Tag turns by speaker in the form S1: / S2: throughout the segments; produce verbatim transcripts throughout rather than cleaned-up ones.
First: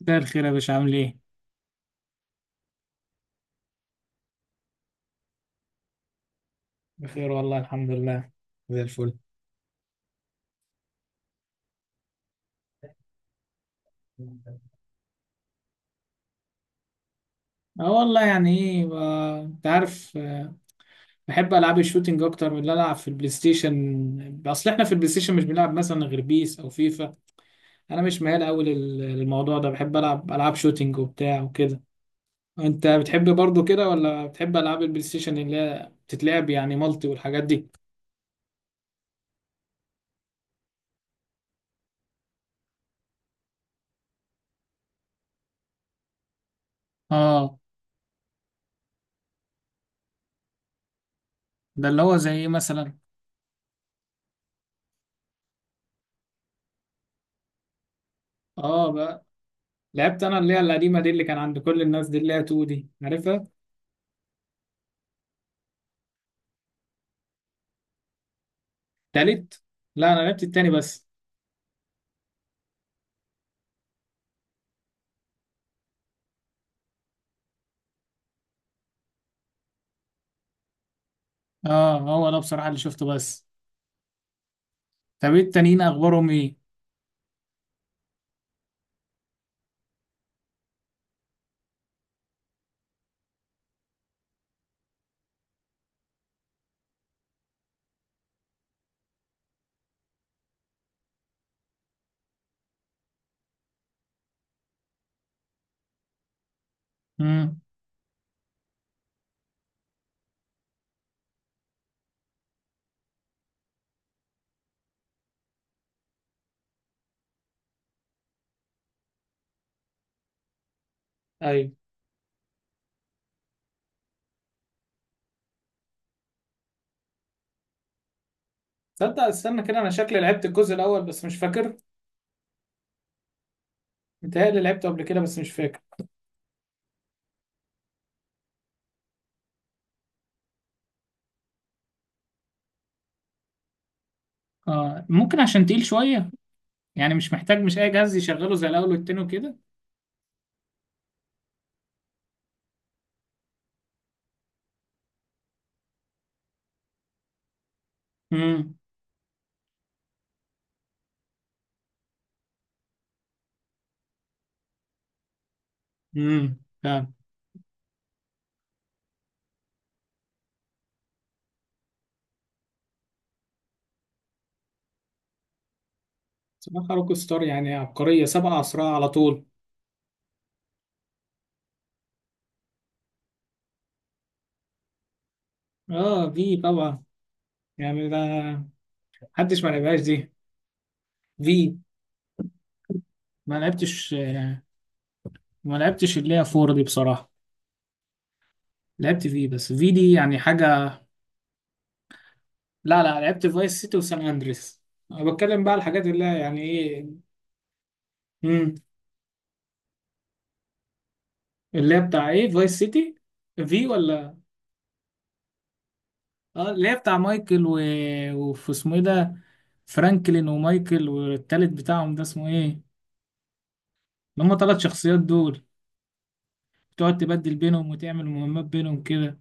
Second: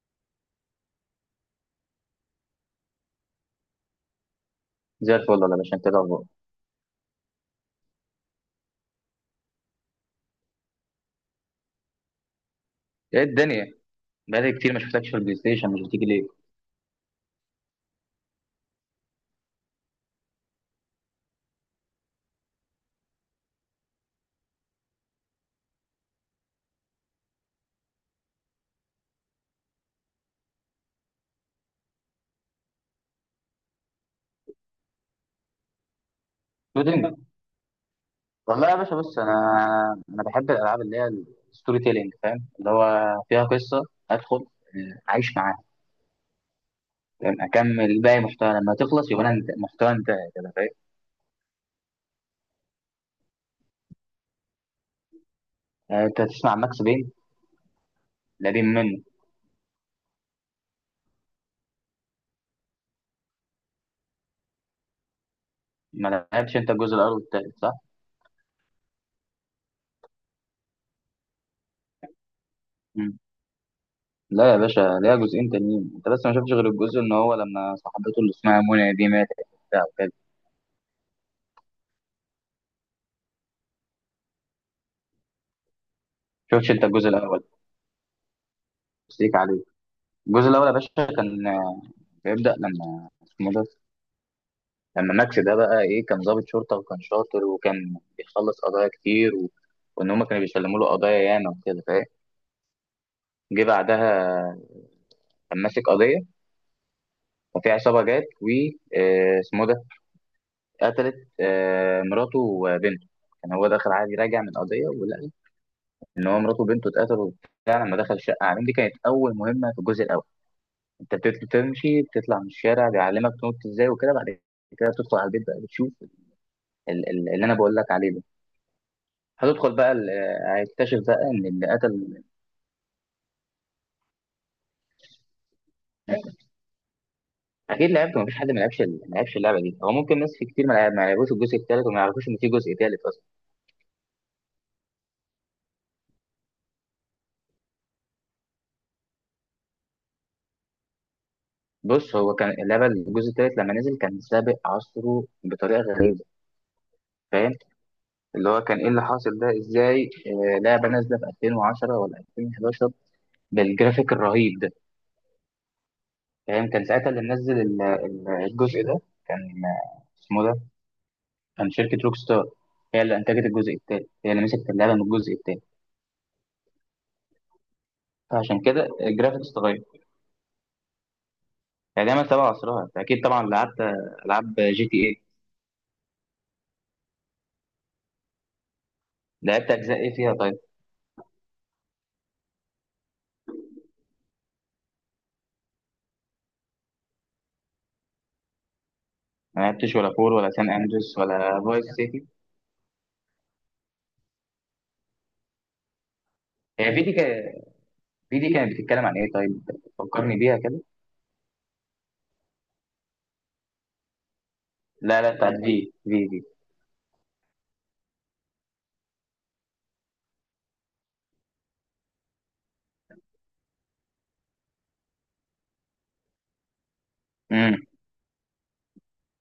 S1: ده الخير يا باشا، عامل ايه؟
S2: زي الفل، ولا باشا. انت إيه الاخبار؟
S1: بخير والله، الحمد لله. زي الفل.
S2: ايه الدنيا؟ بقالي كتير ما شفتكش في البلاي ستيشن، مش بتيجي ليه؟
S1: اه والله، يعني ايه ب- انت عارف. آه، بحب العاب الشوتينج اكتر من اللي العب في البلاي ستيشن. اصل احنا في البلاي ستيشن مش بنلعب مثلا غير بيس او فيفا. انا مش ميال قوي لل- للموضوع ده، بحب العب العاب شوتينج وبتاع وكده. انت بتحب برضو كده، ولا بتحب العاب البلاي ستيشن اللي هي بتتلعب يعني مالتي
S2: شوتينج.
S1: والحاجات دي؟
S2: والله يا باشا، بص، انا انا بحب الالعاب اللي هي الستوري تيلينج، فاهم؟ اللي هو فيها قصه، ادخل آه، اعيش معاها، فاهم.
S1: اه.
S2: اكمل باقي محتوى، لما تخلص يبقى انا انت محتوى انتهى كده، فاهم.
S1: ده اللي هو زي ايه مثلا؟
S2: آه، انت تسمع ماكس بين، القديم
S1: اه،
S2: منه؟
S1: بقى لعبت انا اللي هي القديمه دي، اللي كان عند كل الناس دي، اللي هي اتنين دي، عارفها؟
S2: ما لعبتش انت الجزء الاول والتالت، صح؟
S1: تالت. لا، انا لعبت التاني بس.
S2: مم. لا يا باشا، ليها جزئين تانيين، انت بس ما شفتش غير الجزء ان هو لما صاحبته اللي اسمها منى دي ماتت وبتاع وكده.
S1: اه، هو ده بصراحة اللي شفته بس. طب ايه التانيين، اخبارهم ايه؟
S2: شفتش انت الجزء الاول؟ بس ليك عليه. الجزء الاول يا باشا كان بيبدا لما اسمه ده، لما ماكس ده بقى ايه، كان ضابط شرطه وكان شاطر وكان بيخلص قضايا كتير، و... وان هم كانوا بيسلموا له قضايا ياما وكده، فاهم. جه بعدها كان ماسك قضيه،
S1: امم.
S2: ففي عصابه جت و آه، اسمه ده قتلت آه، مراته وبنته. كان هو داخل عادي راجع من قضيه، ولقى ان هو مراته وبنته اتقتلوا وبتاع لما دخل الشقه عليهم. دي كانت اول مهمه في الجزء الاول. انت
S1: ايوه.
S2: بتمشي بتطلع من الشارع، بيعلمك تنط ازاي وكده، بعد كده بتدخل على البيت بقى، بتشوف ال- ال- اللي انا بقول لك عليه ده.
S1: تصدق استنى
S2: هتدخل
S1: كده، انا
S2: بقى ال-
S1: شكلي لعبت
S2: آه،
S1: الجزء
S2: هيكتشف
S1: الاول
S2: بقى
S1: بس مش
S2: ان اللي
S1: فاكر.
S2: قتل.
S1: متهيألي لعبته قبل كده بس مش فاكر.
S2: اكيد لعبت، مفيش حد ما لعبش ال- ما لعبش اللعبه دي. هو ممكن ناس في كتير ما لعب- ما لعبوش الجزء الثالث وما يعرفوش ان في جزء ثالث اصلا.
S1: اه، ممكن عشان تقيل شوية، يعني مش محتاج مش اي جهاز يشغله زي الاول والتاني وكده.
S2: بص، هو كان اللعبه الجزء الثالث لما نزل كان سابق عصره بطريقه غريبه، فاهم. اللي هو
S1: امم.
S2: كان ايه اللي حاصل ده ازاي، آه، لعبه نازله في ألفين وعشرة ولا ألفين وحداشر بالجرافيك الرهيب ده،
S1: امم،
S2: فاهم. كان ساعتها
S1: فعلا.
S2: اللي منزل ال- ال- الجزء ده، كان آه، اسمه ده، كان شركة روك ستار هي اللي أنتجت الجزء التالت، هي اللي مسكت اللعبة من الجزء التالت.
S1: بصراحة روك ستار يعني عبقرية، سبع
S2: فعشان كده
S1: أسرع على طول.
S2: الجرافيكس اتغير، يعني دايما تبع عصرها. أنت أكيد طبعا لعبت ألعاب جي تي إيه.
S1: اه، في طبعا. يعني ده، محدش ما
S2: لعبت أجزاء
S1: لعبهاش
S2: إيه
S1: دي.
S2: فيها طيب؟
S1: في، ما لعبتش، آه، ما لعبتش اللي هي فور دي بصراحة. لعبت في إيه
S2: ما
S1: بس في
S2: لعبتش
S1: دي
S2: ولا فور
S1: يعني
S2: ولا سان
S1: حاجة.
S2: أندريس ولا فايس سيتي؟
S1: لا لا، لعبت فايس سيتي وسان اندريس. انا بتكلم بقى على الحاجات اللي هي يعني
S2: هي في دي
S1: ايه.
S2: كا- في دي كانت
S1: امم.
S2: بتتكلم عن إيه طيب؟ فكرني بيها كده.
S1: اللي هي بتاع ايه، فايس سيتي؟ في، ولا؟
S2: لا لا، بتاعت في في في.
S1: اه، اللي هي بتاع مايكل و... وفي اسمه ايه ده، فرانكلين ومايكل، والتالت بتاعهم ده اسمه ايه؟ اللي هم ثلاث شخصيات دول، بتقعد تبدل
S2: امم.
S1: بينهم وتعمل مهمات بينهم كده.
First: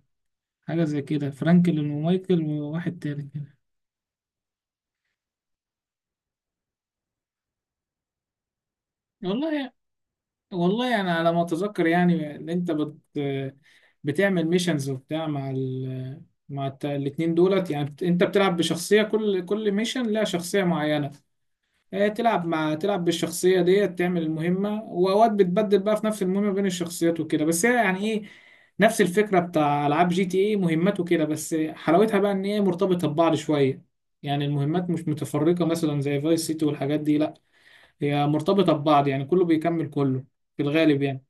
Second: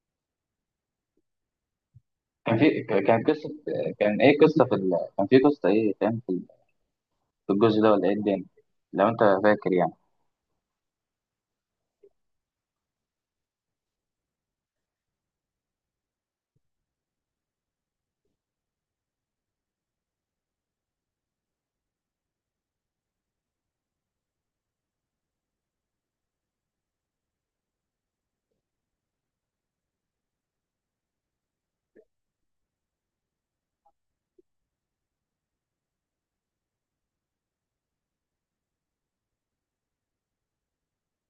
S1: حاجة زي كده، فرانكلين ومايكل
S2: كان في
S1: وواحد
S2: كان
S1: تاني
S2: قصة،
S1: كده.
S2: كان إيه قصة في ال... كان في قصة إيه، فاهم، في في الجزء ده، ولا إيه الدنيا لو أنت
S1: والله،
S2: فاكر يعني؟
S1: والله انا على ما اتذكر يعني ان انت بت بتعمل ميشنز وبتاع مع ال، مع الت- الاتنين دولت، يعني بت- انت بتلعب بشخصية، كل كل ميشن لها شخصية معينة. آه، تلعب مع تلعب بالشخصية ديت، تعمل المهمة، واوقات بتبدل بقى في نفس المهمة بين الشخصيات وكده، بس هي يعني ايه، نفس الفكرة بتاع العاب جي تي ايه، مهمات وكده، بس حلاوتها بقى ان هي مرتبطة ببعض شوية. يعني المهمات مش متفرقة مثلا زي فايس سيتي والحاجات دي، لا، هي مرتبطة ببعض، يعني كله بيكمل كله في الغالب يعني،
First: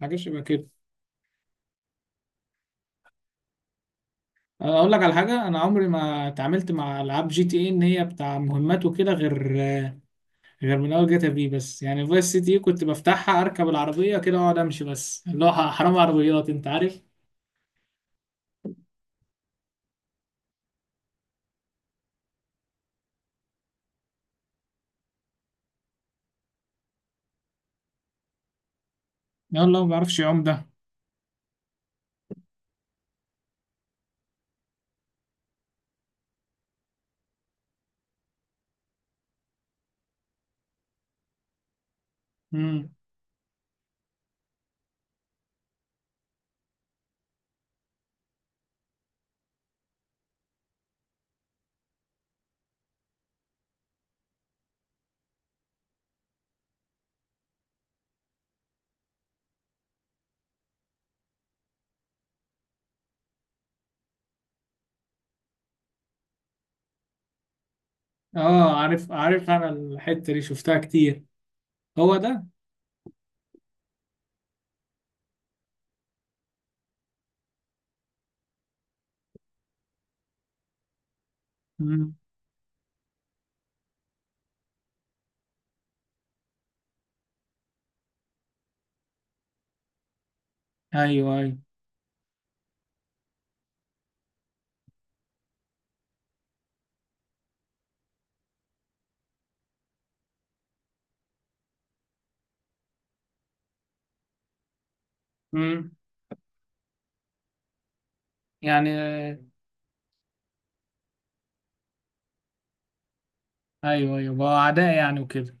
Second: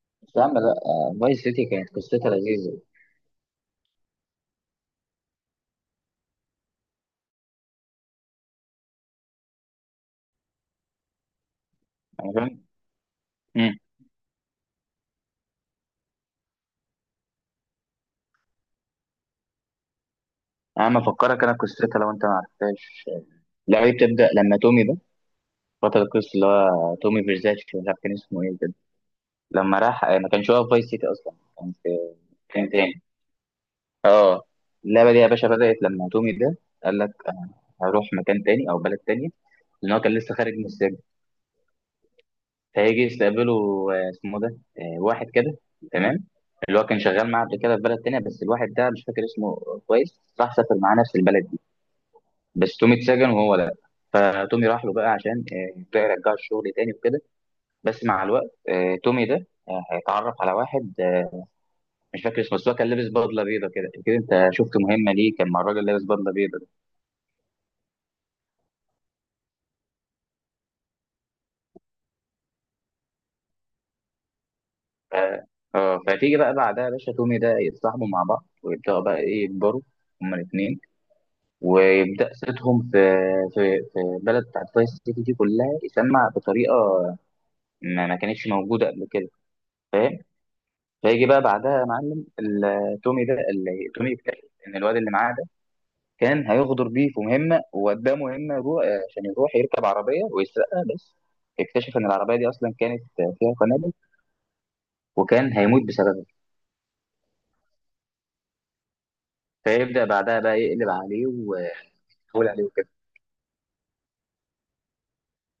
S1: حاجة
S2: بس
S1: شبه
S2: يا عم
S1: كده.
S2: لا، فايس سيتي كانت قصتها لذيذة.
S1: أه، أقول لك على حاجة، أنا عمري ما اتعاملت مع ألعاب جي تي إيه إن هي بتاع مهمات وكده، غير غير من أول جاتا في بس، يعني فايس سيتي إيه،
S2: يعني،
S1: كنت بفتحها أركب
S2: امم،
S1: العربية كده وأقعد أمشي بس، اللي هو حرام عربيات، أنت عارف.
S2: انا افكرك انا قصتها لو انت ما عرفتهاش. لا، هي بتبدا لما تومي ده، بطل القصه اللي هو تومي فيرزاتشي، مش عارف كان اسمه ايه كده، لما
S1: يلا، ما
S2: راح آه،
S1: بعرفش
S2: ما
S1: أعوم
S2: كانش هو
S1: ده.
S2: في فايس سيتي اصلا، كان في كان تاني. اه، اللعبه دي يا باشا بدات لما تومي ده قال لك انا هروح مكان تاني او بلد تانية، لان هو كان لسه خارج من السجن.
S1: امم.
S2: فهيجي يستقبله آه، اسمه ده، آه، واحد كده، تمام، اللي هو كان شغال معاه قبل كده في بلد تانية، بس الواحد ده مش فاكر اسمه. كويس، راح سافر معاه نفس البلد، بس تومي اتسجن وهو لا. فتومي راح له بقى عشان آه، يبدأ يرجعه الشغل تاني وكده، بس مع الوقت آه، تومي ده آه، هيتعرف على واحد، آه، مش فاكر اسمه، بس هو كان لابس بدله بيضه كده كده. انت شفت مهمه ليه كان مع الراجل لابس بدله بيضه ده؟
S1: أه، عارف عارف، أنا الحتة دي شفتها كتير، هو ده.
S2: ف- اه، فتيجي بقى بعدها يا باشا تومي ده يتصاحبوا مع بعض، ويبداوا بقى ايه يكبروا هما الاثنين،
S1: امم.
S2: ويبدا صيتهم في في في البلد بتاعت فايس سيتي دي كلها، يسمع بطريقه ما ما كانتش موجوده قبل كده، فاهم؟ فيجي
S1: أيوه
S2: بقى
S1: أيوه.
S2: بعدها يا معلم ال- تومي ده اللي تومي يكتشف ان الواد اللي معاه ده كان هيغدر بيه في مهمه، وقدامه مهمه يروح عشان يروح يركب عربيه ويسرقها، بس اكتشف ان العربيه دي اصلا كانت فيها قنابل وكان هيموت
S1: امم.
S2: بسببها.
S1: يعني آه،
S2: فيبدا بعدها بقى يقلب عليه ويحاول عليه وكده.
S1: أيوه أيوه، بقى أعداء يعني وكده.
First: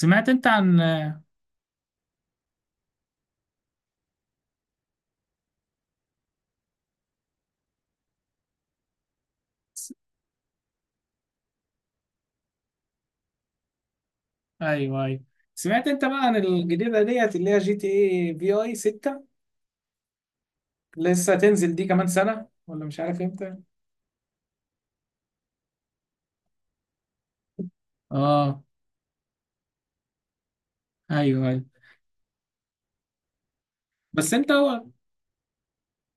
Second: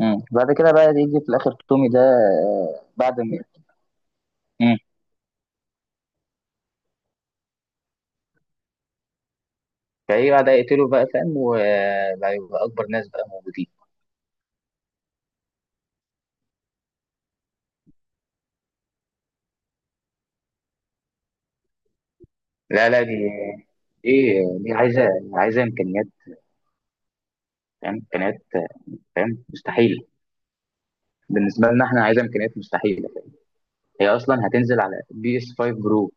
S2: مم.
S1: أنت
S2: بعد كده
S1: عن،
S2: بقى يجي في الاخر تومي ده آه، بعد ما، مم، فايه بعد يقتله بقى، فاهم، وبقى يبقى اكبر ناس بقى موجودين.
S1: ايوه ايوه، سمعت انت بقى عن الجديده ديت اللي هي جي تي اي في اي ستة؟ لسه هتنزل دي كمان سنه، ولا
S2: لا
S1: مش
S2: لا، دي
S1: عارف امتى.
S2: ايه، دي عايزه، عايزه امكانيات، فاهم، امكانيات،
S1: اه،
S2: فاهم، مستحيل.
S1: ايوه ايوه.
S2: بالنسبه لنا احنا عايزه امكانيات مستحيله. هي
S1: بس
S2: اصلا
S1: انت
S2: هتنزل
S1: هو،
S2: على بي اس خمسة برو،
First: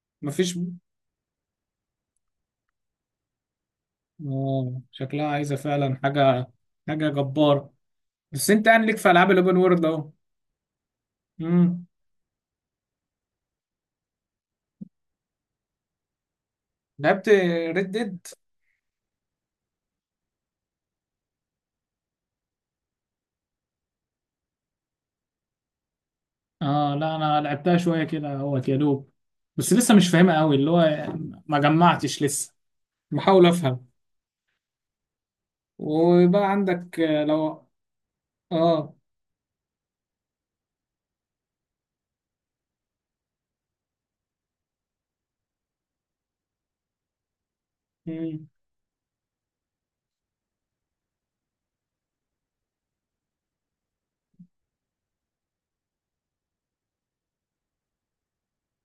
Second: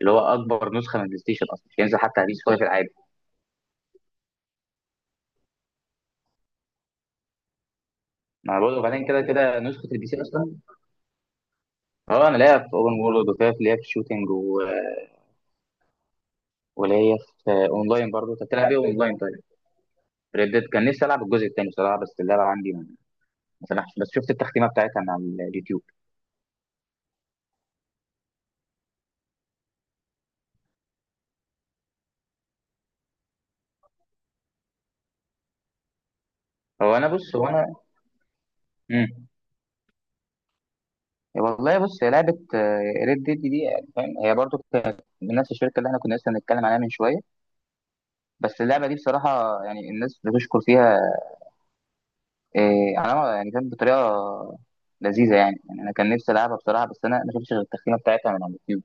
S2: اللي هو
S1: مفيش.
S2: اكبر نسخه من البلاي ستيشن، اصلا مش هينزل حتى على بي اس خمسة العادي.
S1: اه، شكلها عايزه فعلا حاجه، حاجه جباره. بس
S2: ما انا
S1: انت
S2: بقول،
S1: يعني ليك
S2: وبعدين
S1: في
S2: كده
S1: العاب الاوبن
S2: كده
S1: وورلد
S2: نسخه البي
S1: اهو.
S2: سي اصلا.
S1: امم.
S2: اه انا لاقيها في اوبن وورلد وفيها، في ليها في شوتنج، ولاقيها
S1: لعبت
S2: في
S1: ريد
S2: اونلاين
S1: ديد.
S2: برضه. انت بتلعب ايه اونلاين طيب؟ ريدد، كان نفسي العب الجزء الثاني بصراحه، بس اللعبه عندي ما ما سمحش، بس شفت التختيمه بتاعتها من على اليوتيوب.
S1: اه لا، انا لعبتها شويه كده اهوت، يا دوب، بس لسه مش فاهمها قوي اللي هو، ما جمعتش لسه، بحاول افهم، ويبقى
S2: هو
S1: عندك
S2: انا،
S1: آه،
S2: بص، هو انا.
S1: لو. اه
S2: مم. والله بص، هي لعبه ريد ديد دي يعني، فاهم، هي برضه كانت من نفس الشركه اللي احنا كنا لسه بنتكلم عليها من شويه، بس اللعبه دي بصراحه يعني الناس بتشكر فيها إيه على ما- يعني كانت بطريقه لذيذه يعني. يعني انا كان نفسي العبها بصراحه، بس انا ما شفتش غير التختيمه بتاعتها من على اليوتيوب.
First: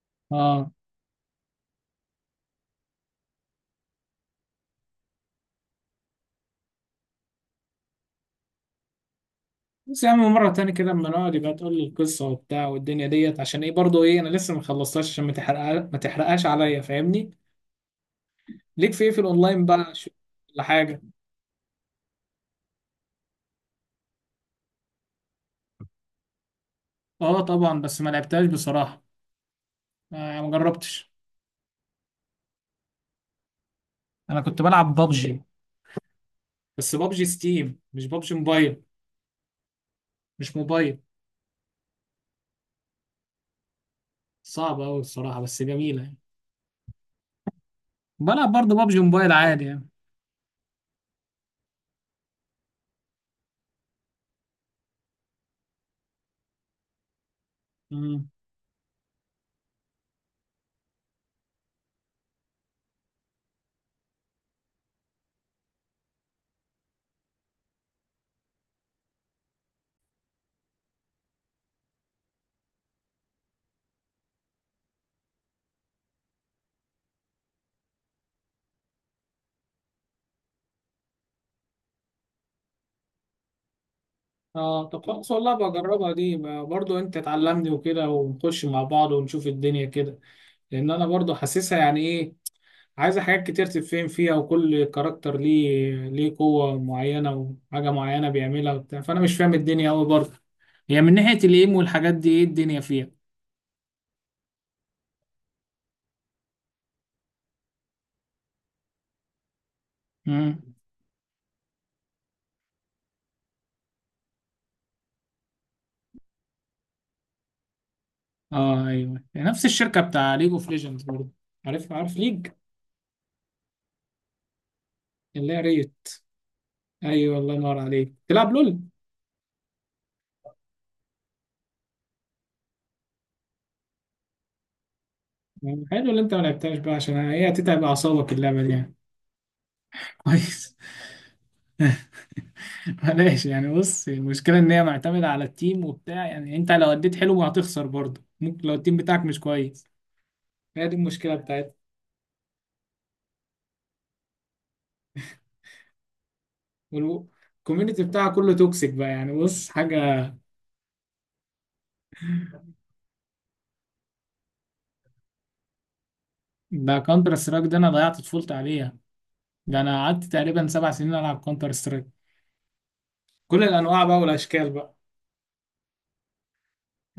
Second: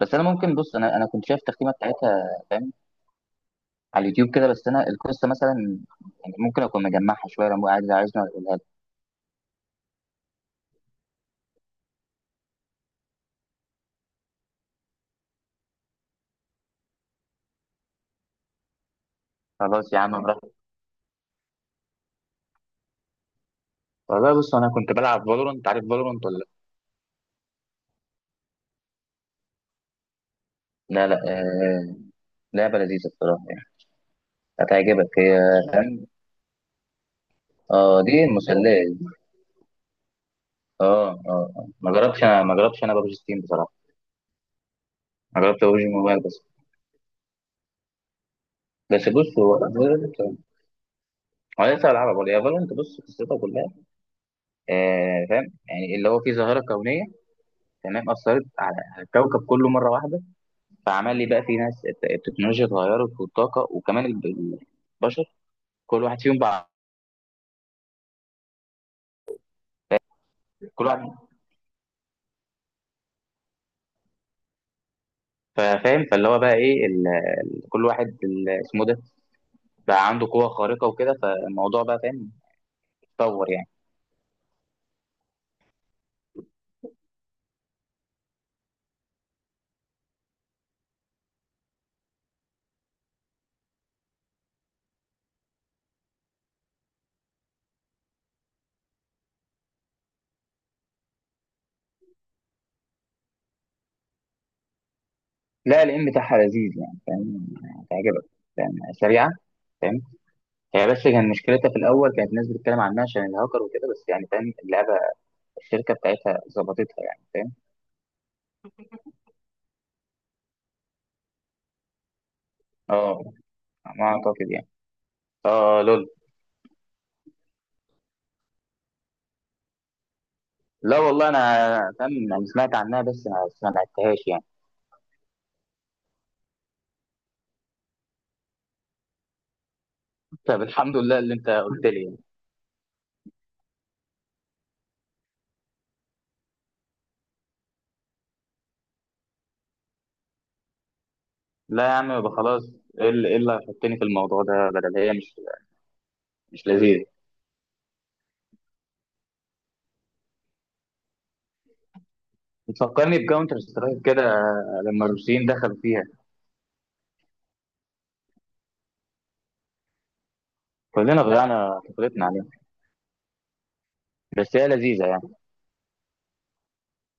S2: بس انا ممكن،
S1: اه.
S2: بص، انا انا كنت شايف التختيمه بتاعتها، فاهم، على اليوتيوب كده، بس انا القصه مثلا يعني ممكن اكون مجمعها شويه، لو عايز عايزني اقولها لك.
S1: بس يا عم، مرة تاني كده اما نقعد، يبقى تقول لي القصة وبتاع والدنيا ديت، عشان ايه برضه، ايه انا لسه ما خلصتهاش، عشان ما تحرقها، ما تحرقهاش عليا، فاهمني. ليك في ايه في الاونلاين
S2: خلاص
S1: بقى؟
S2: يا
S1: شو-
S2: عم، براحتك.
S1: ولا حاجة.
S2: والله بص، انا كنت بلعب فالورنت، عارف فالورنت ولا؟
S1: اه طبعا، بس ما لعبتهاش بصراحة. آه ما
S2: لا
S1: جربتش.
S2: لا، آه، لعبه لذيذه بصراحه يعني،
S1: انا كنت بلعب
S2: هتعجبك هي،
S1: بابجي،
S2: فاهم.
S1: بس بابجي ستيم
S2: اه،
S1: مش
S2: دي
S1: بابجي موبايل،
S2: مسليه.
S1: مش موبايل.
S2: اه، اه. آه. ما جربتش انا ما جربتش انا ببجي ستيم بصراحه.
S1: صعبة قوي الصراحة
S2: انا
S1: بس
S2: جربت اوجي
S1: جميلة يعني.
S2: موبايل بس.
S1: بلعب برضه بابجي
S2: بس
S1: موبايل
S2: بص، هو
S1: عادي يعني.
S2: فالنت، هو لسه بلعبها برضه. هي فالنت، بص قصتها كلها، آه فاهم يعني، اللي هو في ظاهره كونيه تمام
S1: مم.
S2: اثرت على على الكوكب كله مره واحده. فعمل لي بقى في ناس، الت- التكنولوجيا اتغيرت، والطاقه وكمان ال- البشر كل واحد فيهم بقى، كل واحد، فاهم. فاللي هو بقى ايه ال... ال- كل واحد ال- اسمه ده بقى عنده قوه خارقه وكده، فالموضوع بقى، فاهم، اتطور يعني.
S1: اه، طب خلاص، والله بجربها دي، برضه انت تعلمني وكده، ونخش مع بعض ونشوف الدنيا كده. لان انا برضو حاسسها يعني ايه، عايزه حاجات كتير تتفهم فيها، وكل كاركتر ليه ليه قوه معينه وحاجه معينه بيعملها وبتاع، فانا مش فاهم الدنيا قوي برضو. هي من ناحيه الايم والحاجات دي ايه الدنيا فيها؟
S2: لا، الام بتاعها لذيذ يعني، فاهم، يعني هتعجبك، فاهم، سريعه.
S1: امم.
S2: هي بس كان مشكلتها في الاول كانت الناس بتتكلم عنها عشان الهاكر وكده، بس يعني فاهم اللعبه الشركه بتاعتها ظبطتها، يعني فاهم.
S1: اه ايوه، نفس الشركه بتاع ليج اوف ليجندز برضو. عارف عارف ليج،
S2: اه، ما اعتقد يعني.
S1: اللي هي
S2: اه، آه،
S1: ريت.
S2: لول.
S1: ايوه، الله ينور عليك، تلعب لول.
S2: لا والله انا، فاهم يعني، سمعت عنها بس ما ما لعبتهاش يعني.
S1: يعني حلو اللي انت ما لعبتهاش بقى، عشان هي هتتعب اعصابك اللعبه دي يعني.
S2: طب
S1: كويس.
S2: الحمد لله اللي انت قلت لي يعني.
S1: بلاش يعني، بص، المشكلة إن هي معتمدة على التيم وبتاع، يعني أنت لو أديت حلو ما هتخسر برضه، ممكن لو التيم بتاعك مش كويس، هي دي المشكلة بتاعتها.
S2: لا يا عم، يبقى خلاص. ايه اللي إيه اللي هيحطني في الموضوع ده، بدل هي مش مش لذيذه؟
S1: والكوميونتي بتاعها كله توكسيك بقى، يعني بص حاجة.
S2: بتفكرني بكاونتر سترايك كده لما الروسيين دخلوا فيها.
S1: ده كونتر سترايك ده أنا ضيعت طفولتي عليها. ده أنا قعدت تقريبا سبع سنين
S2: كلنا
S1: ألعب كونتر
S2: ضيعنا
S1: سترايك،
S2: طفولتنا عليها،
S1: كل الأنواع بقى
S2: بس هي
S1: والأشكال بقى.
S2: لذيذه يعني.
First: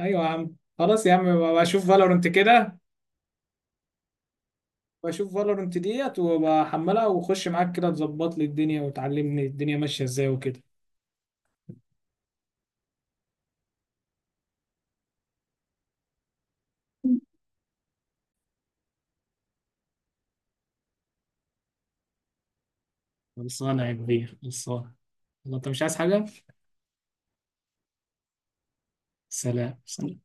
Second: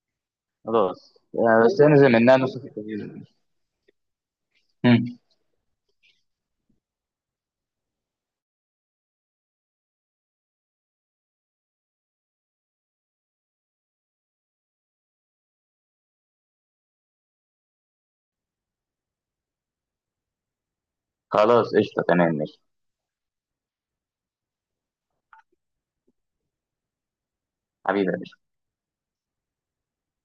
S1: أيوة يا عم، خلاص يا
S2: خلاص
S1: عم، بقى
S2: يعني، بس
S1: بشوف
S2: انزل
S1: فالورنت
S2: منها نص
S1: كده،
S2: التلفزيون.
S1: بشوف فالورنت ديت وبحملها، وخش معاك كده تظبط لي الدنيا وتعلمني الدنيا ماشية إزاي وكده.
S2: خلاص، قشطة. تمام، ماشي.
S1: خلصانة يا كبير، خلصانة، والله انت مش عايز حاجة.
S2: حبيبي يا باشا.
S1: سلام سلام.